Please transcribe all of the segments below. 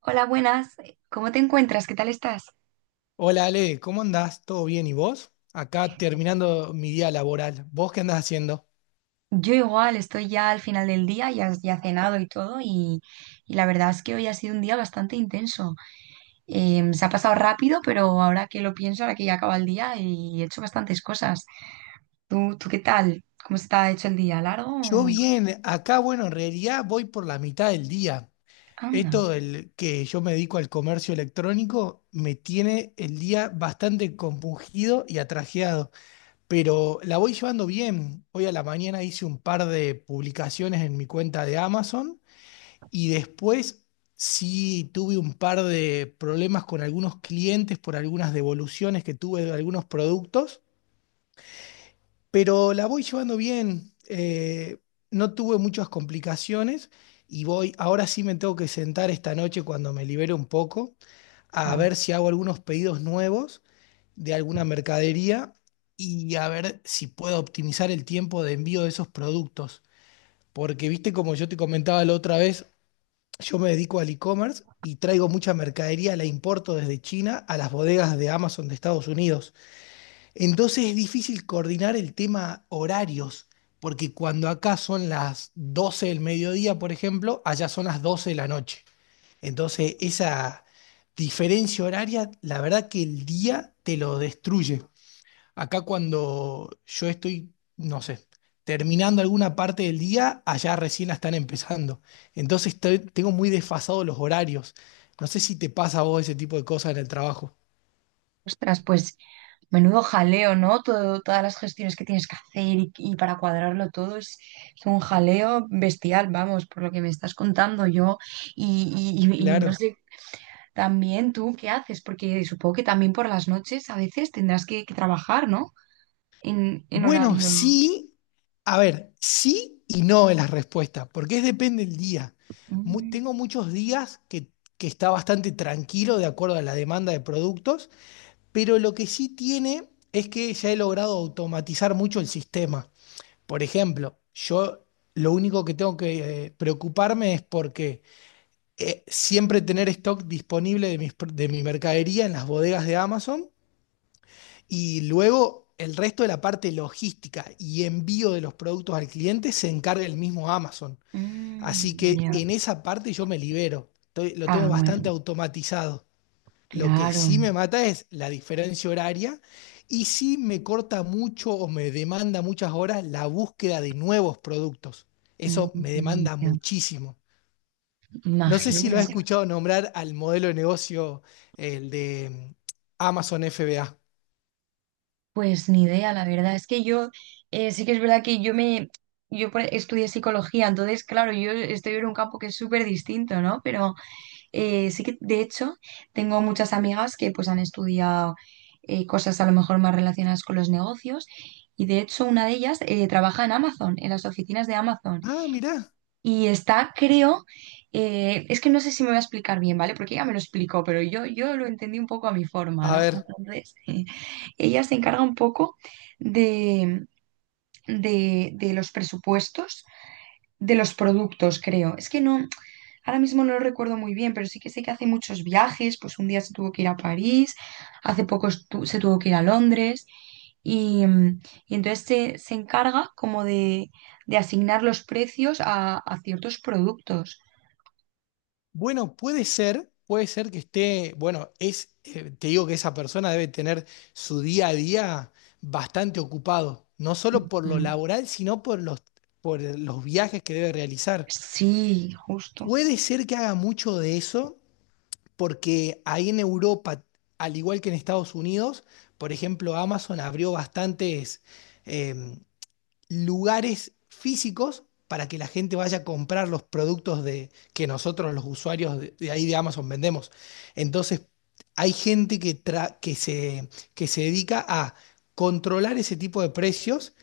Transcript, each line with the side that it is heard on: right: Hola, buenas. ¿Cómo te encuentras? ¿Qué tal estás?
left: Hola Ale, ¿cómo andás? ¿Todo bien? ¿Y vos? Acá terminando mi día laboral. ¿Vos qué andás haciendo?
right: Yo igual, estoy ya al final del día, ya cenado y todo, y la verdad es que hoy ha sido un día bastante intenso. Se ha pasado rápido, pero ahora que lo pienso, ahora que ya acaba el día, y he hecho bastantes cosas. ¿Tú qué tal? ¿Cómo está hecho el día? ¿Largo?
left: Yo bien, acá bueno, en realidad voy por la mitad del día.
right: Anda.
left: Esto del que yo me dedico al comercio electrónico me tiene el día bastante compungido y atrajeado, pero la voy llevando bien. Hoy a la mañana hice un par de publicaciones en mi cuenta de Amazon. Y después sí tuve un par de problemas con algunos clientes por algunas devoluciones que tuve de algunos productos, pero la voy llevando bien. No tuve muchas complicaciones y voy, ahora sí me tengo que sentar esta noche cuando me libere un poco a
right: Wow.
left: ver si hago algunos pedidos nuevos de alguna mercadería y a ver si puedo optimizar el tiempo de envío de esos productos. Porque viste, como yo te comentaba la otra vez, yo me dedico al e-commerce y traigo mucha mercadería, la importo desde China a las bodegas de Amazon de Estados Unidos. Entonces es difícil coordinar el tema horarios, porque cuando acá son las 12 del mediodía, por ejemplo, allá son las 12 de la noche. Entonces esa diferencia horaria, la verdad que el día te lo destruye. Acá cuando yo estoy, no sé, terminando alguna parte del día, allá recién la están empezando. Entonces tengo muy desfasados los horarios. No sé si te pasa a vos ese tipo de cosas en el trabajo.
right: Ostras, pues menudo jaleo, ¿no? Todas las gestiones que tienes que hacer y para cuadrarlo todo es un jaleo bestial, vamos, por lo que me estás contando yo. Y no
left: Claro.
right: sé, también tú qué haces, porque supongo que también por las noches a veces tendrás que trabajar, ¿no? En
left: Bueno,
right: horario.
left: sí. A ver, sí y no es la respuesta, porque es depende del día.
right: Mm,
left: Tengo muchos días que está bastante tranquilo de acuerdo a la demanda de productos, pero lo que sí tiene es que ya he logrado automatizar mucho el sistema. Por ejemplo, yo lo único que tengo que preocuparme es porque siempre tener stock disponible mis de mi mercadería en las bodegas de Amazon y luego el resto de la parte logística y envío de los productos al cliente se encarga el mismo Amazon. Así
right: mm,
left: que
right: ya.
left: en esa parte yo me libero. Lo tengo
right: Ah,
left: bastante
right: bueno,
left: automatizado. Lo que
right: claro.
left: sí me mata es la diferencia horaria y sí me corta mucho o me demanda muchas horas la búsqueda de nuevos productos. Eso me
right: Mm,
left: demanda
right: ya.
left: muchísimo. No sé si lo
right: Imagino.
left: has escuchado nombrar al modelo de negocio, el de Amazon FBA.
right: Pues ni idea, la verdad. Es que yo, sí que es verdad que yo me, yo por- estudié psicología, entonces, claro, yo estoy en un campo que es súper distinto, ¿no? Pero sí que, de hecho, tengo muchas amigas que pues han estudiado cosas a lo mejor más relacionadas con los negocios y de hecho una de ellas trabaja en Amazon, en las oficinas de Amazon
left: Ah, mirá.
right: y está, creo, es que no sé si me voy a explicar bien, ¿vale? Porque ella me lo explicó, pero yo lo entendí un poco a mi forma,
left: A
right: ¿no?
left: ver.
right: Entonces ella se encarga un poco de, de los presupuestos de los productos, creo. Es que no, ahora mismo no lo recuerdo muy bien, pero sí que sé que hace muchos viajes, pues un día se tuvo que ir a París, hace poco se tuvo que ir a Londres. Y, mm, y entonces se encarga como de asignar los precios a ciertos productos.
left: Bueno, puede ser que esté, bueno, te digo que esa persona debe tener su día a día bastante ocupado, no solo por lo
right: Mm.
left: laboral, sino por por los viajes que debe realizar.
right: Sí, justo.
left: Puede ser que haga mucho de eso, porque ahí en Europa, al igual que en Estados Unidos, por ejemplo, Amazon abrió bastantes, em, lugares físicos para que la gente vaya a comprar los productos que nosotros los usuarios de ahí de Amazon vendemos. Entonces, hay gente que que se dedica a controlar ese tipo de precios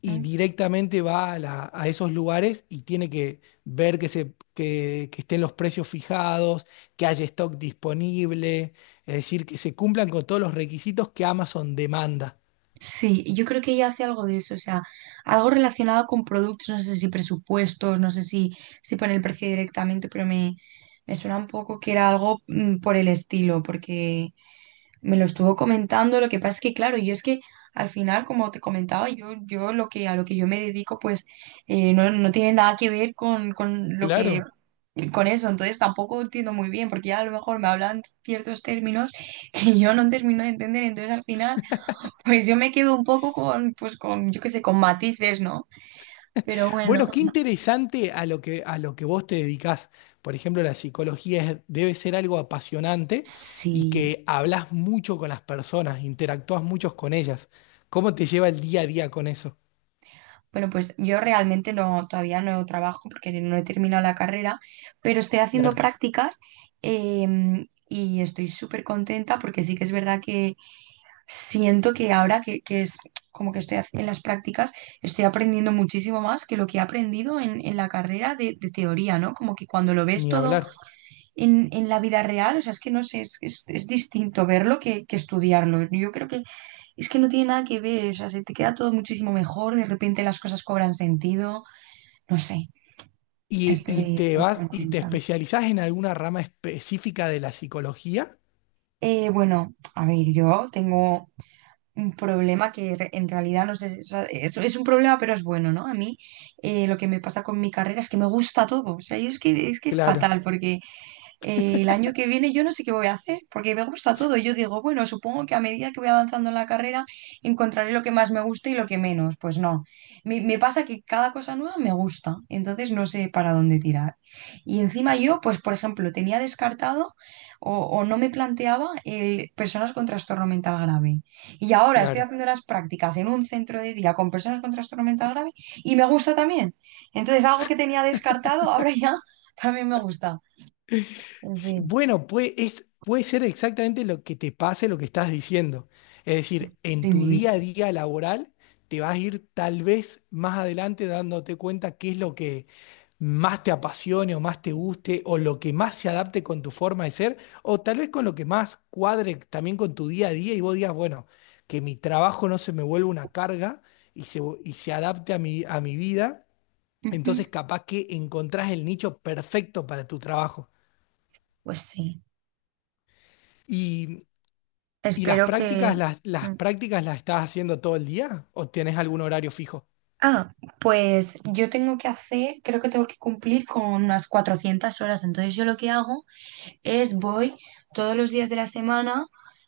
left: y
right: Mm.
left: directamente va a esos lugares y tiene que ver que estén los precios fijados, que haya stock disponible, es decir, que se cumplan con todos los requisitos que Amazon demanda.
right: Sí, yo creo que ella hace algo de eso, o sea, algo relacionado con productos, no sé si presupuestos, no sé si pone el precio directamente, pero me suena un poco que era algo por el estilo, porque me lo estuvo comentando, lo que pasa es que, claro, yo es que al final, como te comentaba, yo lo que, a lo que yo me dedico, pues no tiene nada que ver con lo que
left: Claro.
right: con eso, entonces tampoco entiendo muy bien, porque ya a lo mejor me hablan ciertos términos que yo no termino de entender, entonces al final, pues yo me quedo un poco pues con, yo qué sé, con matices, ¿no? Pero bueno,
left: Bueno, qué interesante a lo que vos te dedicás. Por ejemplo, la psicología debe ser algo apasionante y
right: sí.
left: que hablas mucho con las personas, interactúas mucho con ellas. ¿Cómo te lleva el día a día con eso?
right: Bueno, pues yo realmente no, todavía no trabajo porque no he terminado la carrera, pero estoy haciendo
left: Claro,
right: prácticas y estoy súper contenta porque sí que es verdad que siento que ahora que es como que en las prácticas, estoy aprendiendo muchísimo más que lo que he aprendido en la carrera de teoría, ¿no? Como que cuando lo ves
left: ni
right: todo
left: hablar.
right: en la vida real, o sea, es que no sé, es distinto verlo que estudiarlo. Yo creo que es que no tiene nada que ver, o sea, se te queda todo muchísimo mejor, de repente las cosas cobran sentido, no sé,
left: Y
right: estoy,
left: te
right: estoy
left: vas
right: muy
left: y te
right: contenta.
left: especializás en alguna rama específica de la psicología?
right: Bueno, a ver, yo tengo un problema en realidad no sé, o sea, es un problema, pero es bueno, ¿no? A mí lo que me pasa con mi carrera es que me gusta todo, o sea, yo es que es
left: Claro,
right: fatal porque el año que viene yo no sé qué voy a hacer, porque me gusta todo. Yo digo, bueno, supongo que a medida que voy avanzando en la carrera encontraré lo que más me gusta y lo que menos. Pues no, me pasa que cada cosa nueva me gusta, entonces no sé para dónde tirar. Y encima yo, pues por ejemplo, tenía descartado o no me planteaba personas con trastorno mental grave. Y ahora estoy
left: claro.
right: haciendo las prácticas en un centro de día con personas con trastorno mental grave y me gusta también. Entonces algo que tenía descartado ahora ya también me gusta. En
left: Sí,
right: fin.
left: bueno, puede ser exactamente lo que te pase, lo que estás diciendo. Es decir,
right: Sí,
left: en tu día a día laboral te vas a ir tal vez más adelante dándote cuenta qué es lo que más te apasione o más te guste o lo que más se adapte con tu forma de ser o tal vez con lo que más cuadre también con tu día a día y vos digas, bueno, que mi trabajo no se me vuelva una carga y se adapte a a mi vida.
right: ujú.
left: Entonces capaz que encontrás el nicho perfecto para tu trabajo.
right: Pues sí.
left: ¿Y las
right: Espero que...
left: prácticas las
right: Mm.
left: prácticas las estás haciendo todo el día o tienes algún horario fijo?
right: Ah, pues yo tengo que hacer, creo que tengo que cumplir con unas 400 horas. Entonces yo lo que hago es voy todos los días de la semana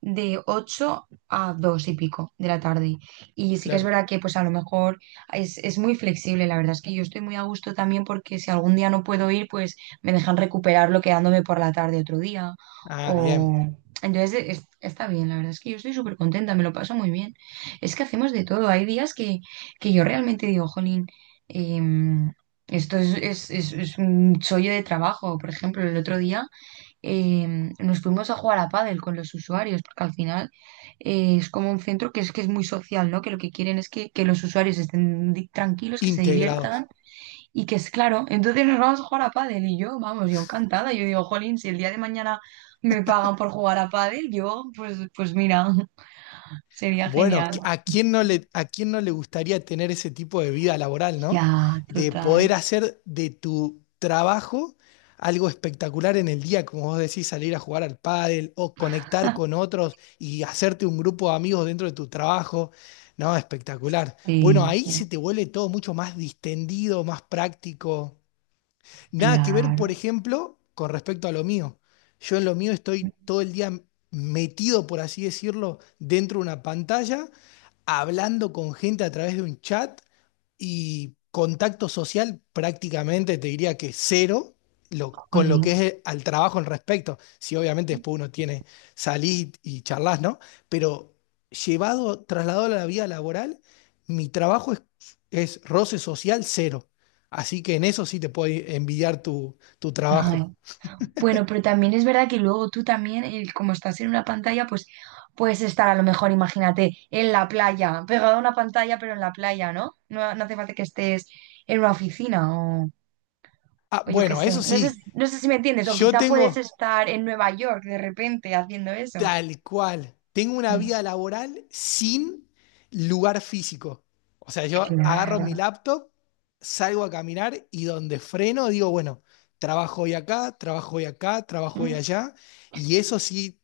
right: de 8 a 2 y pico de la tarde. Y sí que es
left: Claro.
right: verdad que pues a lo mejor es muy flexible, la verdad es que yo estoy muy a gusto también porque si algún día no puedo ir, pues me dejan recuperarlo quedándome por la tarde otro día.
left: Ah, bien.
right: O... Entonces está bien, la verdad es que yo estoy súper contenta, me lo paso muy bien. Es que hacemos de todo, hay días que yo realmente digo, jolín, em, esto es un chollo de trabajo. Por ejemplo, el otro día eh, nos fuimos a jugar a pádel con los usuarios, porque al final es como un centro que es muy social, ¿no? Que lo que quieren es que los usuarios estén tranquilos, que se
left: Integrados.
right: diviertan y que es claro. Entonces nos vamos a jugar a pádel y yo, vamos, yo encantada. Yo digo, jolín, si el día de mañana me pagan por jugar a pádel, yo, pues mira, sería
left: Bueno,
right: genial.
left: ¿a quién no a quién no le gustaría tener ese tipo de vida laboral, ¿no?
right: Ya,
left: De
right: total.
left: poder hacer de tu trabajo algo espectacular en el día, como vos decís, salir a jugar al pádel o conectar con otros y hacerte un grupo de amigos dentro de tu trabajo. No, espectacular. Bueno,
right: Sí,
left: ahí
right: sí,
left: se te vuelve todo mucho más distendido, más práctico. Nada que ver,
right: claro.
left: por ejemplo, con respecto a lo mío. Yo en lo mío estoy todo el día metido, por así decirlo, dentro de una pantalla, hablando con gente a través de un chat y contacto social prácticamente te diría que cero con lo
right: Jolín.
left: que es al trabajo en respecto. Si obviamente después uno tiene salir y charlas, ¿no? Pero llevado, trasladado a la vida laboral, mi trabajo es roce social cero. Así que en eso sí te puedo envidiar tu
right: Ay,
left: trabajo.
right: bueno, pero también es verdad que luego tú también, como estás en una pantalla, pues puedes estar a lo mejor, imagínate, en la playa, pegado a una pantalla, pero en la playa, ¿no? No, no hace falta que estés en una oficina o,
left: Ah,
right: o yo qué
left: bueno,
right: sé.
left: eso
right: No sé,
left: sí,
right: no sé si me entiendes, o
left: yo
right: quizá puedes
left: tengo
right: estar en Nueva York de repente haciendo eso.
left: tal cual, tengo una
right: Mm,
left: vida laboral sin lugar físico. O sea, yo agarro mi
right: claro,
left: laptop, salgo a caminar y donde freno digo, bueno, trabajo hoy acá, trabajo hoy acá, trabajo hoy
right: mm,
left: allá. Y eso sí,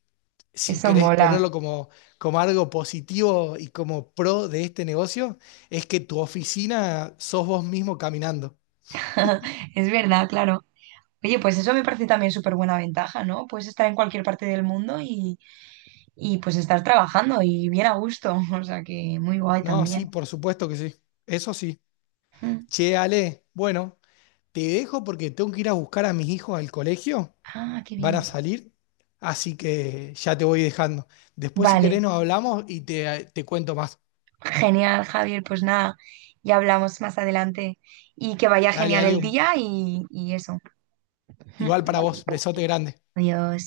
left: si
right: eso
left: querés
right: mola.
left: ponerlo como, como algo positivo y como pro de este negocio, es que tu oficina sos vos mismo caminando.
right: Es verdad, claro. Oye, pues eso me parece también súper buena ventaja, ¿no? Puedes estar en cualquier parte del mundo y pues estar trabajando y bien a gusto. O sea que muy guay
left: No, sí,
right: también.
left: por supuesto que sí. Eso sí.
right: Mm.
left: Che, Ale, bueno, te dejo porque tengo que ir a buscar a mis hijos al colegio.
right: Ah, qué
left: Van a
right: bien.
left: salir, así que ya te voy dejando. Después, si
right: Vale,
left: querés, nos hablamos y te cuento más.
right: genial, Javier. Pues nada, ya hablamos más adelante y que vaya
left: Dale,
right: genial
left: dale,
right: el
left: un-
right: día y eso.
left: igual para vos. Besote grande.
right: Adiós.